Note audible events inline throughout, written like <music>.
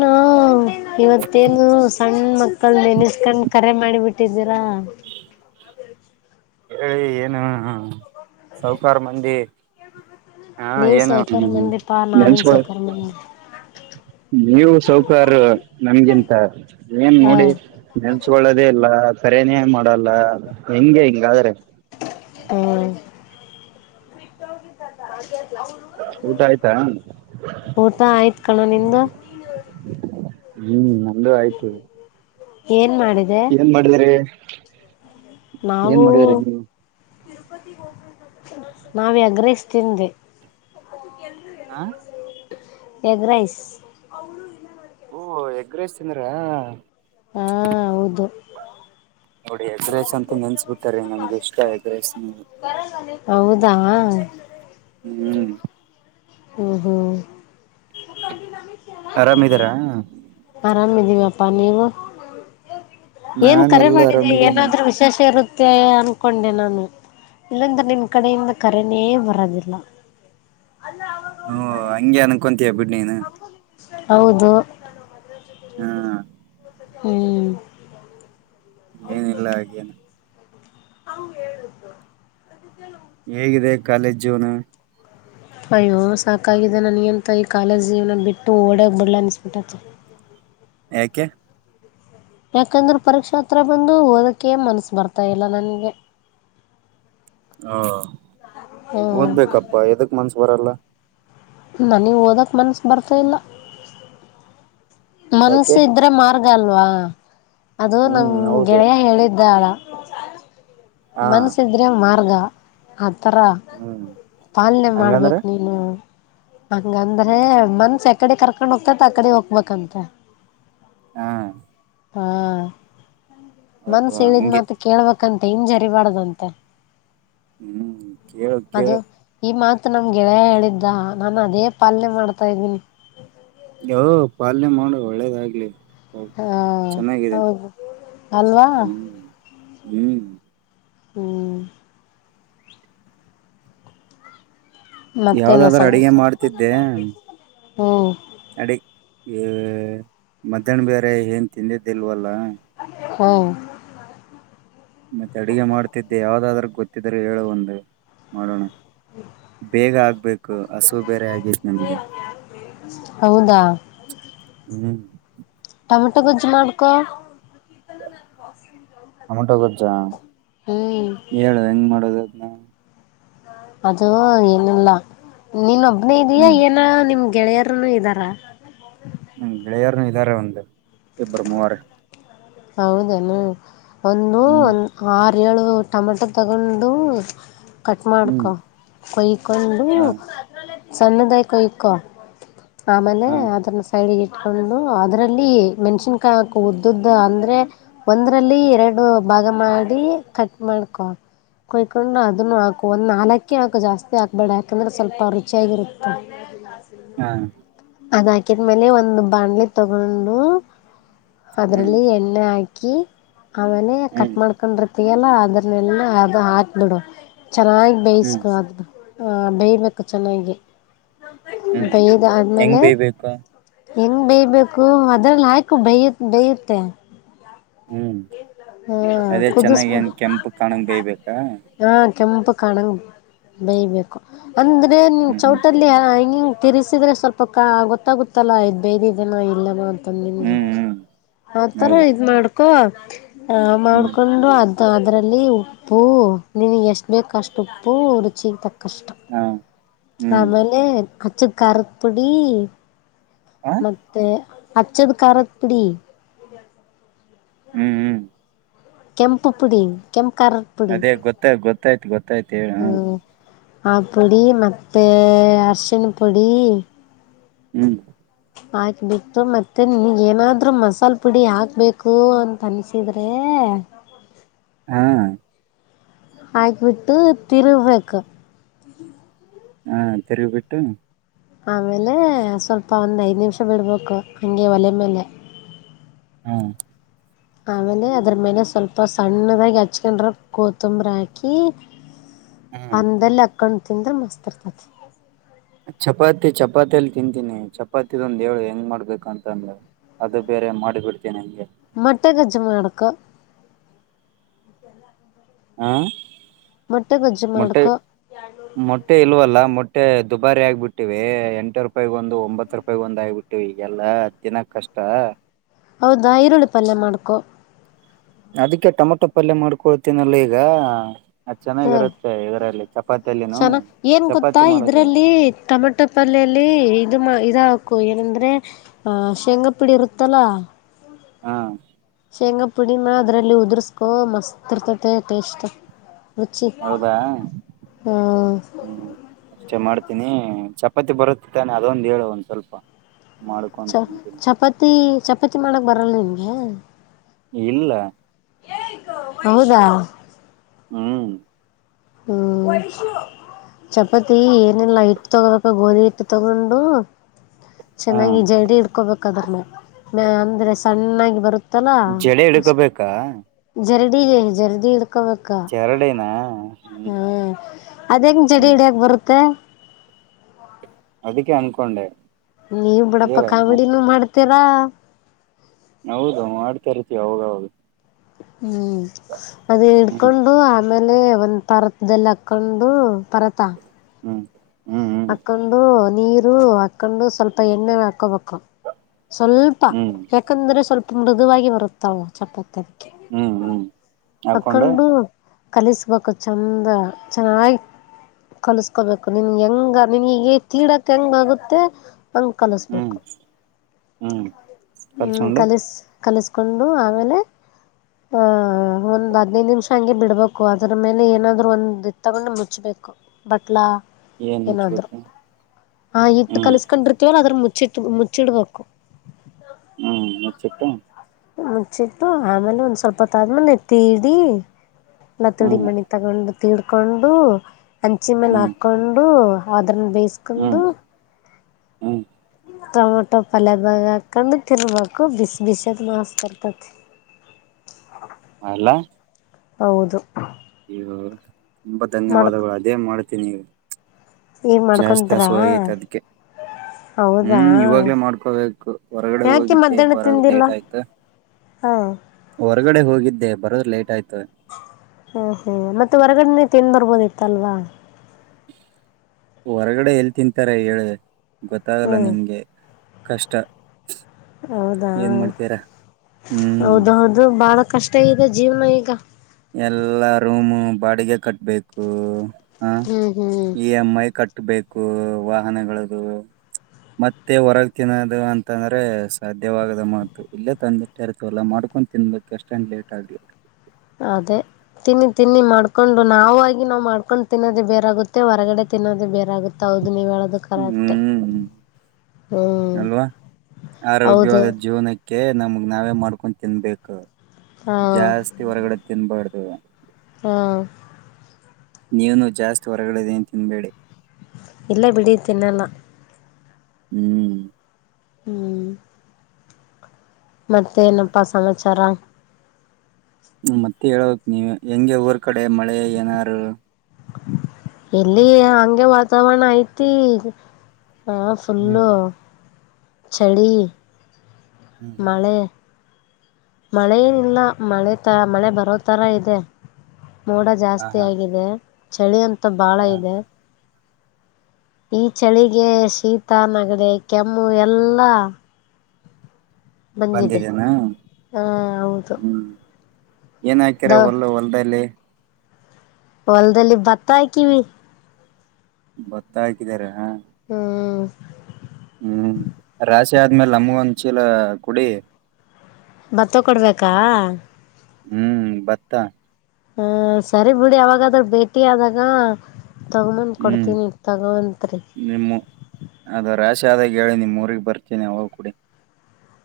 ನೂ ಇವತ್ತೇನು ಸಣ್ಣ ಮ ಕಳನ್ ನೆನೆಸ್ಕೊಂಡ್ ಕರೆ ಮಾಡಿಬಿಟ್ಟಿದ್ದೀರಾ. ಹೇಳಿ ಏನು ಸೌಕಾರ್ ಮಂದಿ. ಹಾ ನೀವು ಏನು ಸೌಕಾರ ಮಂದಿಪಾ ನಾವೇನ್ ನೆನ್ಸ್ಗೊಳ್ ಸೌಕಾರ ಮಂದಿ ನೀವು ಸೌಕಾರ್ ನನಗಿಂತ ಏನ್ ಹಾ ನೋಡಿ. ನೆನ್ಸ್ಗೊಳ್ಳದೇ ಇಲ್ಲ ಕರನೇ ಮಾಡಲ್ಲ ಹೆಂಗೆ ಹಿಂಗಾದ್ರೆ. ಹ್ಮ ಊಟ ಆಯ್ತಾ ಊಟ ಆಯ್ತ್ ಕಣೋ ನಿಂದು. ಹ್ಮ್ ನಮ್ದು ಆಯ್ತು. ಏನ್ ಮಾಡಿದೆ. ನ್ ಮಾಡಿದ್ರಿ. ಏನ್ ನಾವು. ಮಾಡಿದ್ರಿ ನೀವು ನಾವ ಎಗ್ ರೈಸ್ ತಿಂದೆ. ಹಾ ಎಗ್ ರೈಸ್ ಓಹ ಎಗ್ ರೈಸ್ ತಿಂದ್ರಾ. ಹಾ ಹೌದು ಎಗ್ರೈಸ್ ಅಂತ ನೆನ್ಸ್ಬಿಟ್ಟರೀ ನಮ್ಗ ಇಷ್ಟ ಎಗ್ರೈಸ್ ಹೌದಾ. ಹ್ಮ್ ಹ್ಮ ಹ್ಮ ಆರಾಮ ಇದಿರಾ. ಆರಾಮ ಇದೀವಪ್ಪಾ ನೀವು. ಏನ್ ನಾನ್ ಕರೆ ಎಲ್ಲ ಮಾಡಿದೆ ಆರಾಮಿದೀನಿ ನೋಡು ಏನಾದ್ರೂ ವಿಶೇಷ ಇರುತ್ ಮೆ ಅನ್ಕೊಂಡೆ ನಾನು ಇಲ್ಲಂದ ನಿನ್ ಕಡೆಯಿಂದ ಕರೆನೇ ಬರೋದಿಲ್ಲ ಅಲ್ಲ ಹ್ಮ್ ಹಂಗೆ ಅನ್ಕೊಂತೀಯ ಬಿಡ್ ನೀನು. ಹೌದು ಹಾ ಹ್ಮ್ ಏನಿಲ್ಲ ಹಾಗೇನು. ಹ ಹೇಳುದ್ನು ಅದ ಕೆಲ ಹೇಗಿದೆ ಕಾಲೇಜು ಜೀವನ ಅಯ್ಯೋ ಸಾಕಾಗಿದೆ ನನ್ ಏಂತ ಕಾಲೇಜ್ ಜೀವನ ಬಿಟ್ಟು ಓಡೋಗ್ ಬಿಡಲ ಅನಿಸ್ಬಿಟ್ಟೈ. ಯಾಕೆ ಯಾಕಂದ್ರೆ ಪರೀಕ್ಷಾ ಹತ್ರಾ ಬಂದು ಓದಕ್ಕೆ ಮನಸ್ಸು ಬರ್ತಾ ಇಲ್ಲ ನನಗೆ. ಹಾ ಹ್ಮ್ ಓದ್ಬೇಕಪ್ಪಾ ಎದಕ್ ಮನಸ್ಸು ಬರಲ್ಲ ನನಿಗ್ ಓದಕ್ ಮನಸ್ಸು ಬರ್ತಾ ಇಲ್ಲ ಯಾಕೆ ಮನಸ್ಸು ಇದ್ರೆ ಮಾರ್ಗ ಅಲ್ವಾ ಅದು ನಮ್ ಹ್ಮ್ ಹೌದು ಗೆಳೆಯ ಹೇಳಿದ್ದಾಳ ಹಾ ಮನಸ್ಸು ಇದ್ರೆ ಮಾರ್ಗ ಆತರ ಹ್ಮ್ ಪಾಲನೆ ಹಂಗಂದ್ರೆ ಮಾಡ್ಬೇಕು ನೀನು ಹಂಗಂದ್ರೆ ಮನಸ್ಸು ಯಾಕಡೆ ಕರ್ಕೊಂಡು ಹೋಗ್ತೇತ್ ಆಕಡೆ ಹೋಗ್ಬೇಕಂತೆ ಹಾ ಹಾ ಓಹೋ ಮನಸ್ಸು ಹೇಳಿದ್ ಹಂಗೆ ಮಾತ್ ಕೇಳ್ಬೇಕಂತ ಇಂಜರ್ ಜರಿಬರದಂತೆ ಹ್ಮ್ ಕೇಳು ಅದು ಕೇಳು ಈ ಮಾತ್ ನಮ್ ಗೆಳೆಯ ಹೇಳಿದ್ದ ನಾನು ಅದೇ ಪಾಲನೆ ಮಾಡ್ತಾ ಇದ್ದೀನಿ. ಯೋ ಪಾಲನೆ ಮಾಡು ಒಳ್ಳೇದಾಗ್ಲಿ. ಓ ಹಾ ಚೆನ್ನಾಗಿದೆ ಹೌದು ಅಲ್ವಾ. ಹ್ಮ್ ಹ್ಮ್ ಹ್ಮ್ ಮತ್ತೇನ ಯಾವ್ದಾದ್ರೂ ಅಡಿಗೆ ಸಮಾಚಾರ ಹ್ಮ್ ತಡಿ ಏ ಮಧ್ಯಾಹ್ನ ಬೇರೆ ಏನ್ ತಿಂದ್ದಿಲ್ವಾಲ್ಲ. ಹ್ಮ ಮತ್ತೆ ಅಡಗೆ ಮಾಡ್ತಿದ್ದೆ ಯಾವ್ದಾದ್ರೂ ಗೊತ್ತಿದ್ದಾರೆ ಹೇಳು ಒಂದು ಮಾಡೋಣ. ಬೇಗ ಆಗ್ಬೇಕು. ಕು ಹಸು ಬೇರೆ ಆಗಿತ್ ನನಗೆ ಹೌದಾ ಹ್ಮ್ ಟೊಮಟೊ ಗೊಜ್ಜು ಮಾಡ್ಕೊ. ಟಮಟೊ ಗೋಜಾ ಹ್ಮ್ ಹೇಳು ಹೆಂಗ್ ಮಾಡೋದು ಅದ್ನ ಅದು ಏನಿಲ್ಲ ನೀನೊಬ್ನೇ ಇದಿಯಾ ಹ್ಮ್ ಏನಾ ನಿಮ್ ಗೆಳೆಯರನು ಇದ್ದಾರ. ನಮ್ ಗೆಳೆಯರನು ಇದ್ದಾರೆ ಒಂದ್ ಇಬ್ಬರು ಮೂವರ್ ಹೌದೇನು ಒಂದು ಹ್ಮ್ ಒಂದು ಆರು ಏಳು ಟೊಮೆಟೊ ತಗೊಂಡು ಕಟ್ ಹ್ಮ್ ಮಾಡ್ಕೊ ಕೊಯ್ಕೊಂಡು ಹಾ ಸಣ್ಣದಾಗಿ ಕೊಯ್ಕೊ ಆಮೇಲೆ ಹಾ ಅದನ್ನ ಸೈಡ್ಗೆ ಇಟ್ಕೊಂಡು ಅದರಲ್ಲಿ ಮೆಣಿಸನಕಾಯಿ ಹಾಕೊ ಉದ್ದುದ್ದ್ ಅಂದ್ರೆ ಒಂದ್ರಲ್ಲಿ ಎರಡು ಭಾಗ ಮಾಡಿ ಕಟ್ ಮಾಡ್ಕೊ ಕೊಯಕೊಂಡು ಅದನ್ನು ಹಾಕು ಒಂದು ನಾಲ್ಕೇ ಹಾಕು ಜಾಸ್ತಿ ಹಾಕ್ಬೇಡ ಯಾಕಂದ್ರೆ ಸ್ವಲ್ಪ ರುಚಿಯಾಗಿರುತ್ತೆ. ಹಾ ಅದ್ ಹಾಕಿದ್ಮೇಲೆ ಒಂದು ಬಾಂಡ್ಲಿ ತಗೊಂಡು ಹ್ಮ್ ಅದ್ರಲ್ಲಿ ಎಣ್ಣೆ ಹಾಕಿ ಆಮೇಲೆ ಕಟ್ ಹ್ಮ್ ಮಾಡ್ಕೊಂಡ್ರ್ ಏನೋ ಆಗಿರಲಿಲ್ಲ ಆಯ್ತು ಬಿಡು ಚೆನ್ನಾಗಿ ಹ್ಮ್ ಬೇಯಸ್ಕು ಅದ ಹ ಬೇಯಬೇಕು ಚೆನ್ನಾಗಿ ಹ್ಮ್ ಬೇಯ್ದ ಹೆಂಗ್ ಆದ್ಮೇಲೆ ಬೇಯ್ಬೇಕು ಹೆಂಗ್ ಬೇಯಬೇಕು ಅದ್ರಲ್ಲಿ ಹಾಯ್ಕು ಬೇಯ್ಯತ್ ಬೇಯುತ್ತೆ ಹ್ಮ್ ಹಾಂ ಅದೇ ಚೆನ್ನಾಗಿ ಏನ್ ಕೆಂಪ ಕಾಣಂಗ ಬೇಯಬೇಕಾ ಹಾಂ ಕೆಂಪು ಕಾಣಂಗ ಬೇಯಬೇಕು ಅಂದರೆ ನೀ ಹ್ಮ್ ಹ್ಮ್ ಚೌಟಲ್ಲಿ ಹಂಗಿಂಗೆ ತಿರಿಸಿದ್ರೆ ಸ್ವಲ್ಪ ಕ ಗೊತ್ತಾಗುತ್ತಲ್ಲ್ ಬೇದಿದನೋ ಇಲ್ಲನೋ ನಿಮ್ಗೆ ಹ್ಮ್ ಹ್ಮ್ ಆತರಾ ಹೌದು ಇದ ಮಾಡ್ಕೊ ಹ್ಮ್ ಮಾಡ್ಕೊಂಡು ಅದ ಮತ್ತು ಅದರಲ್ಲಿ ಉಪ್ಪು ನಿನಗೆ ಎಷ್ಟು ಬೇಕುಷ್ಟು ಉಪ್ಪು ರುಚಿಗೆ ತಕ್ಕಷ್ಟ ಹಾ ಹ್ಮ್ ಆಮೇಲೆ ಅಚ್ಚ ಖಾರದ ಪುಡಿ ಆ ಮತ್ತೆ ಅಚ್ಚದ ಕಾರದ ಪುಡಿ ಹ್ಞೂ ಹ್ಞ ಕೆಂಪು ಪುಡಿ ಕೆಂಪು ಕಾರ್ ಅದೇ ಗೊ ಗೊತ್ತಾಯ್ತತ್ ಗೊತ್ತಾಯ್ತು ಹೇಳ ಹ ಹ್ಮ್ ಆ ಪುಡಿ ಮತ್ತು ಅರಶಿನ ಪುಡಿ ಹ್ಮಞ ಹಾಕಿಬಿಟ್ಟು ಮತ್ತೆ ನಿನಗೇನಾದರೂ ಮಸಾಲೆ ಪುಡಿ ಹಾಕಬೇಕು ಅಂತ ಅನ್ಸಿದ್ರೆ ಹಾ ಹಾಕಿಬಿಟ್ಟು ತಿರುಗಬೇಕು ಹಾ ತಿರಿಗಿ ಬಿಟ್ಟು ಆಮೇಲೆ ಸ್ವಲ್ಪ ಒಂದ್ ಐದ್ ನಿಮಿಷ ಬಿಡ್ಬೇಕು ಹಂಗೆ ಒಲೆ ಮೇಲೆ ಹ್ಮ ಆಮೇಲೆ ಅದ್ರ ಮೇಲೆ ಸ್ವಲ್ಪ ಸಣ್ಣದಾಗಿ ಹಚ್ಕೊಂಡ್ರ ಕೊತ್ತಂಬ್ರ ಹಾಕಿ <inaudible> ಅನ್ನದಲ್ಲಿ ಅಕೊಂಡು ತಿಂದ್ರ ಮಸ್ತ್ ಇರ್ತತಿ ಚಪಾತಿ ಚಪಾತಿಯಲ್ಲಿ ತಿಂತೀನಿ ಚಪಾತಿದೊಂದು ಹೇಳು ಹೆಂಗ್ ಮಾಡ್ಬೇಕ ಅಂತ ಅಂದ್ರೆ ಅದು ಬೇರೆ ಮಾಡಿ ಬಿಡ್ತೀನಿ ಹಂಗೆ ಮೊಟ್ಟೆ ಗಜ್ಜು ಮಾಡಕ ಹಾ ಮೊಟ್ಟೆ ಗೊಜ್ಜು ಮಾಡ್ಕೊ ಮೊಟ್ಟೆ ಇಲ್ವಲ್ಲ ಮೊಟ್ಟೆ ದುಬಾರಿ ಆಗ್ ಬಿಟ್ಟಿವೇ ಎಂಟ ರೂಪಾಯಗ ಒಂದು ಒಂಬತ್ತು ರೂಪಾಯಗ ಒಂದು ಆಗಿಬಿಟ್ಟಿವ ಇವಾಗ ಈಗೆಲ್ಲಾ ತಿನ್ನೋದು ಕಷ್ಟ ಹೌದಾ ಈರುಳ್ಳಿ ಪಲ್ಯ ಮಾಡ್ಕೊ ಅದಕ್ಕೆ ಟೊಮೊಟೊ ಪಲ್ಯ ಮಾಡ್ಕೊಳ್ತೀನಲ್ಲ ಈಗ ಅ ಹ್ಞೂ ಚೆನ್ನಾಗಿರುತ್ತೆ ಇದರಲ್ಲಿ ಚಪಾತಿ ಅಲ್ಲಿನೂ ಚೆನ್ನ ಏನ್ ಗೊತ್ತಾ ಚಪಾತಿ ಮಾಡೋದ ಇದ್ರಲ್ಲಿ ಟೊಮೆಟೊ ಪಲ್ಯಲ್ಲಿ ಇದು ಮಾ ಇದು ಹಾಕು ಏನಂದ್ರೆ ಆ ಶೇಂಗ ಪಿಡಿ ಇರುತ್ತಲ್ಲಾ ಹಾ ತೆಂಗಾ ಪುಡಿನ ಅದರಲ್ಲಿ ಉದುರ್ಸ್ಕೊ ಮಸ್ತ್ ಇರ್ತತೆ ಟೇಸ್ಟ್ ರುಚಿ ಹೌದಾ ಹ್ಮ ಅಷ್ಟೆ ಮಾಡ್ತೀನಿ ಚಪಾತಿ ಬರುತ್ತ ತಾನೆ ಅದೊಂದು ಹೇಳುವ ಒಂದ್ ಸ್ವಲ್ಪ ಮಾಡ್ಕೊಂಡ್ ಚ ತಿಂತೀನಿ ಚಪಾತಿ ಚಪಾತಿ ಮಾಡಕ್ ಬರಲ್ಲ ನಿಮ್ಗೆ ಇಲ್ಲ ಹೌದಾ ಹ್ಮ್ ಹ್ಮ್ ಚಪಾತಿ ಏನಿಲ್ಲಾ ಹಿಟ್ಟು ತಗೋಬೇಕ ಗೋಧಿ ಹಿಟ್ಟು ತಗೊಂಡು ಹಾ ಚೆನ್ನಾಗಿ ಜರ್ಡಿ ಇಡ್ಕೋಬೇಕ ಅದನ್ನ ಅಂದ್ರೆ ಸಣ್ಣಾಗಿ ಬರುತ್ತ ಜಡೆ ತ್ತಲ ಹಿಡ್ಕೋಬೇಕಾ ಜರ್ಡಿ ಜರ್ಡಿಿ ಇಡ್ಕೋಬೇಕ ಜರ್ಡಿ ನಾ ಹ್ಮ್ ಅದೆಂಗ್ ಜರ್ಡಿ ಹಿಡಿಯಾಗ ಬರುತ್ತೆ ಅದಿಕ್ಕೆ ಅನ್ಕೊಂಡೆ ನೀವ್ ಬಿಡಪ್ಪ ಹೇಳ ಮತ್ ಕಾಮಿಡಿನೂ ಮಾಡ್ತೀರಾ ಹೌದು ಮಾಡ್ತಾ ಇರ್ತಿವಿ ಅವಾಗವಾಗ ಹ್ಮ್ ಅದ ಹ್ಮ್ ಇಡ್ಕೊಂಡು ಆಮೇಲೆ ಒಂದ್ ಪರ್ತದಲ್ಲಿ ಹಾಕ್ಕೊಂಡು ಪರ್ತ ಹ್ಮ ಹಾಕ್ಕೊಂಡು ನೀರು ಹಾಕ್ಕೊಂಡು ಸ್ವಲ್ಪ ಎಣ್ಣೆ ಹಾಕೋಬೇಕು ಸ್ವಲ್ಪ ಹ್ಮ್ ತುಪ್ಪಾ ಯಾಕಂದ್ರೆ ಸ್ವಲ್ಪ ಮೃದುವಾಗಿ ಬರುತ್ತಾವ ಚಪಾತಿ ಅದಕ್ಕೆ ಹ್ಮ್ ಹ್ಮ್ ಹಾಕೊಂಡು ಹಕ್ಕೊಂಡು ಕಲಿಸಬೇಕು ಚಂದ ಚನ್ನಾಗಿ ಕಲಸ್ಕೋಬೇಕು ನಿನ್ ಹೆಂಗ ನಿನಿಗ್ ತೀಡಕ್ ಹೆಂಗ ಆಗುತ್ತೆ ಹಂಗ್ ಹ್ಮ್ ಕಲಸ್ಬೇಕು ಹ್ಮ್ ಹ್ಮ್ ಕಲ್ಸ್ಕೊಂಡು ಕಲಿಸ ಕಲಿಸ್ಕೊಂಡು ಆಮೇಲೆ ಹ ಒಂದ್ ಹದ್ನೈದು ನಿಮಿಷ ಹಂಗೆ ಬಿಡ್ಬೇಕು ಅದ್ರ ಮೇಲೆ ಏನಾದ್ರು ಒಂದ ತಗೊಂಡು ಮುಚ್ಬೇಕು ಬಟ್ಲಾ ಏನ್ ಏನಾದ್ರು ಮುಚ್ಬೇಕು ಆ ಹಿಟ್ ಹ್ಮ್ ಕಲ್ಸ್ಕೊಂಡಿರ್ತವಲ್ಲ ಅದ್ರ ಮುಚ್ಚ ಮುಚ್ಚಿಟ್ಟ ಮುಚ್ಚಿಡ್ಬೇಕು ಹ್ಮ್ ಮುಚ್ಚಿಟ್ಟು ಮುಚ್ಚಿಟ್ಟು ಆಮೇಲೆ ಒಂದ್ ಸ್ವಲ್ಪತ್ತ ಆದ್ಮೇಲೆ ತೀಡಿ ಎಲ್ಲ ತಿುಳಿ ಹ್ಮ್ ಮಣಿ ತಗೊಂಡು ತಿೀಡ್ಕೊಂಡು ಅಂಚಿ ಮೇಲೆ ಹ್ಮ್ ಹಾಕೊಂಡು ಕೊಂಡು ಅದ್ರನ್ನು ಬೇಯಿಸಕೊಂಡು ಹ್ಮ್ ಹ್ಮ್ ಟೊಮೊಟೊ ಪಲ್ಯದಾಗ್ ಹಾಕೊಂಡು ತಿನ್ಬೇಕು ಬಿಸ್ ಬಿಸದ್ ಮಾಸ್ತಾ ಇರ್ತತಿ ಅಲ್ಲ ಹೌದು ಅಯ್ಯೋ ತುಂಬಾ ಮಾಡ್ ಧನ್ಯವಾದಗಳು ಅದೇ ಮಾಡ್ತೀನಿ ಈಗ ಈಗ ಜಾಸ್ತಿ ಮಾಡ್ಕೊಂತರ ಹಸುವಾಗೈತೆ ಅದಕ್ಕೆ ಹೌದಾ ಹ್ಮ್ ಇವಾಗ್ಲೇ ಮಾಡ್ಕೋಬೇಕು ಹೊರಗಡೆ ಯಾಕೆ ಹೋಗಿದ್ದೆ ಮಧ್ಯಾಹ್ನ ಬರೋದು ತಿಂದಿಲ್ಲ ಲೇಟ್ ಆಯ್ತು ಹಾಂ ಹೊರಗಡೆ ಹೋಗಿದ್ದೆ ಬರೋದ್ ಲೇಟ್ ಆಯ್ತು ಹಾ ಹ್ಮ್ ಮತ್ತೆ ಹೊರಗಡೆನೆ ತಿನ್ ಬರ್ಬೋದ್ ಇತ್ ಅಲ್ವಾ ಹೊರಗಡೆ ಎಲ್ಲಿ ತಿಂತಾರೆ ಹೇಳ್ದೆ ಹ್ಞೂ ಗೊತ್ತಾಗಲ್ಲ ನಿಮ್ಗೆ ಕಷ್ಟ ಹೌದಾ ಏನ್ ಮಾಡ್ತೀರಾ ಹ್ಮ್ ಹೌದ ಹೌದು ಬಾಳ ಕಷ್ಟ ಇದೆ ಜೀವನ ಈಗ ಎಲ್ಲಾ ರೂಮು ಬಾಡಿಗೆ ಕಟ್ಬೇಕು ಹ ಹ್ಞೂ ಹ್ಞೂ ಇ. ಎಂ. ಐ ಕಟ್ಟಬೇಕು ವಾಹನಗಳ್ದ ಮತ್ತೆ ಹೊರಗೆ ತಿನ್ನೋದು ಅಂತಂದ್ರೆ ಸಾಧ್ಯವಾಗದ ಮಾತು ಇಲ್ಲೇ ತಂದಿಟ್ಟ ಇರ್ತವಲ್ಲ ಮಾಡ್ಕೊಂಡು ತಿನ್ಬೇಕ್ ಅಷ್ಟೇ ಲೇಟ್ ಆಗಲಿ ಅದೆೇ ತಿನ್ನಿ ತಿನ್ನಿ ಮಾಡ್ಕೊಂಡು ನಾವುಾ ಅಗಿ ನಾವ್ ಮಾಡ್ಕೊಂಡು ತಿನ್ನೋದೇ ಬೇರೆಾಗುತ್ತೆ ಹೊರಗಡೆ ತಿನ್ನೋದೇ ಬೇರೆಾಗುತ್ತೆ ಹೌದು ನೀವು ಹೇಳೋದು ಕರೆಕ್ಟೆ ಹ್ಮ್ ಹ್ಞೂ ಅಲ್ವಾ ಹೌದು ಆರೋಗ್ಯವಾದ ಜೀವನ ಕೇ ನಮಗ್ ನಾವೇ ಮಾಡ್ಕೊಂಡ್ ತಿನ್ಬೇಕ ಹಾಂ ಜಾಸ್ತಿ ಹೊರಗಡೆ ತಿನ್ಬಾರ್ದು. ಹಾ ನೀವುನು ಜಾಸ್ತಿ ಹೊರಗಡೆದೆೇನ್ ತಿನ್ಬೇಡಿ. ಇಲ್ಲ ಬಿಡಿ ತಿನ್ನಲ್ಲ. ಹ್ಮ್ ಹ್ಮ್ ಮತ್ತೆ ಏನಪ್ಪಾ ಸಮಾಚಾರ. ಮತ್ತೆ ಹೇಳಬೇಕ್ ನೀವೆ ಹೆಂಗೆ ಊರ್ ಕಡೆ ಮಳೆ ಏನಾರು. ಇಲ್ಲಿ ಹಂಗೆ ವಾತಾವರಣ ಐತಿ. ಹಾ ಹ್ಮ್ ಫುಲ್ಲು ಚಳಿ. ಹ್ಮ್ ಮಳೆ. ಮಳೆ ಹ್ಮ್ ಏನಿಲ್ಲ ಮಳೆ ತ ಮಳೆ ಬರೋ ಥರ ಇದೆ. ಮೋಡ ಹ ಜಾಸ್ತಿ ಹಾ ಆಗಿದೆ ಚಳಿ ಅಂತು ಬಾಳ ಹ ಇದೆ. ಈ ಚಳಿಗೆ ಶೀತ ನೆಗಡೆ ಕೆಮ್ಮು ಎಲ್ಲಾ. ಬಂದಿದೆನಾ ಹಾ ಹೌದು ಹ್ಮ್. ಏನ ದ ಹಾಕ್ಯರ ಹೊಲ್ ಹೊಲ್ದಲ್ಲಿ. ಹೊಲದಲ್ಲಿ ಭತ್ತ ಹಾಕಿವಿ. ಬತ್ತಾ ಹಾಕಿದಿದ್ದಾರೆ ಹಾ. ಹ್ಮ್ ಹುಂ ರಾಶಿ ಆದ್ಮೇಲೆ ನಮಗ ಒಂದ್ ಚೀಲ ಕೊಡಿ. ಬತ್ತ ಕೊಡ್ಬೇಕಾ. ಹುಂ ಬತ್ತಾ. ಹಂ ಸರಿ ಬಿಡಿ ಯಾವಾಗಾದ್ರ ಭೇಟಿ ಆದಾಗ. ತಗೊಬಂದ ಹ್ಮ್ ಕೊಡ್ತೀನಿ ತಗೋವಂತ್ರಿ. ನಿಮ್ಮ ಅದು ರಾಶಿ ಆದಾಗ ಹೇಳಿ ನಿಮ್ಮ ಊರಿಗೆ ಬರ್ತೀನಿ ಅವಾಗ ಕೊಡಿ.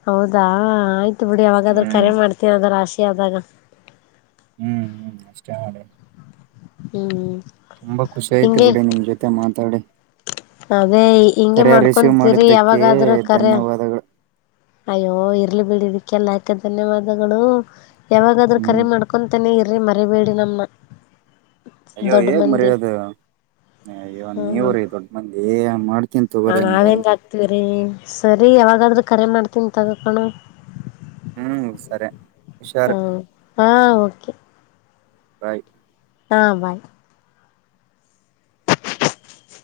ಹೌದಾ ಆಯ್ತು ಬಿಡಿ ಯಾವಾಗಾದ್ರ ಹ್ಮ್ ಕರೆ ಮಾಡ್ತೀವಿ ಅದರ ರಾಶಿ ಆದಾಗ. ಹ್ಮ್ ಹ್ಮ್ ಅಷ್ಟೇ ಮಾಡಿ. ಹ್ಮ್ ಹ್ಮ್ ತುಂಬಾ ಖುಷಿ ಆಯಿತು ಬಿಡಿ ನಿಮ್ ಜೊತೆ ಮಾತಾಡಿ. ಅದೇ ಹಿಂಗೆ ಕರೆ ರಿಸೀವ್ ಮಾಡ್ಕೊಂತೀರಿ ಮಾಡಿದ್ದಕ್ಕೆ ಯಾವಾಗಾದ್ರೂ ಕರೆ ಧನ್ಯವಾದಗಳು. ಅಯ್ಯೋ ಇರ್ಲಿ ಬಿಡಿ ಇದಕ್ಕೆಲ್ಲಾಕೆ ಧನ್ಯವಾದಗಳು ಯಾವಾಗಾದ್ರೂ ಕರೆ ಹ್ಮ್ ಮಾಡ್ಕ ಕುಂತಾನೇ ಇರ್ರಿ ಮರಿಬೇಡಿ ನಮ್ಮನ್ನ. ಅಯ್ಯೋ ದೊಡ್ಡ ಏನ ಮಂದಿ ಮರೆಯದ. ಅಯ್ಯೋ ನೀವ ಹ್ಮ್ ರೀ ದೊಡ್ಡ ಮಂದಿ ಏ ಮಾಡ್ತೀನ್ ತೊಗೋರಿ ಹಂಗಾರ. ಸರಿ ಸರಿ ಯಾವಾಗಾದ್ರೂ ಕರೆ ಮಾಡ್ತೀನಿ ತಗೋಕಣೊ. ಹ್ಮ್ ಸರಿ ಹುಷಾರ್. ಹಾ ಹಾಂ ಓಕೆ. ಬಾಯ್. ಹಾ ಬಾಯ್.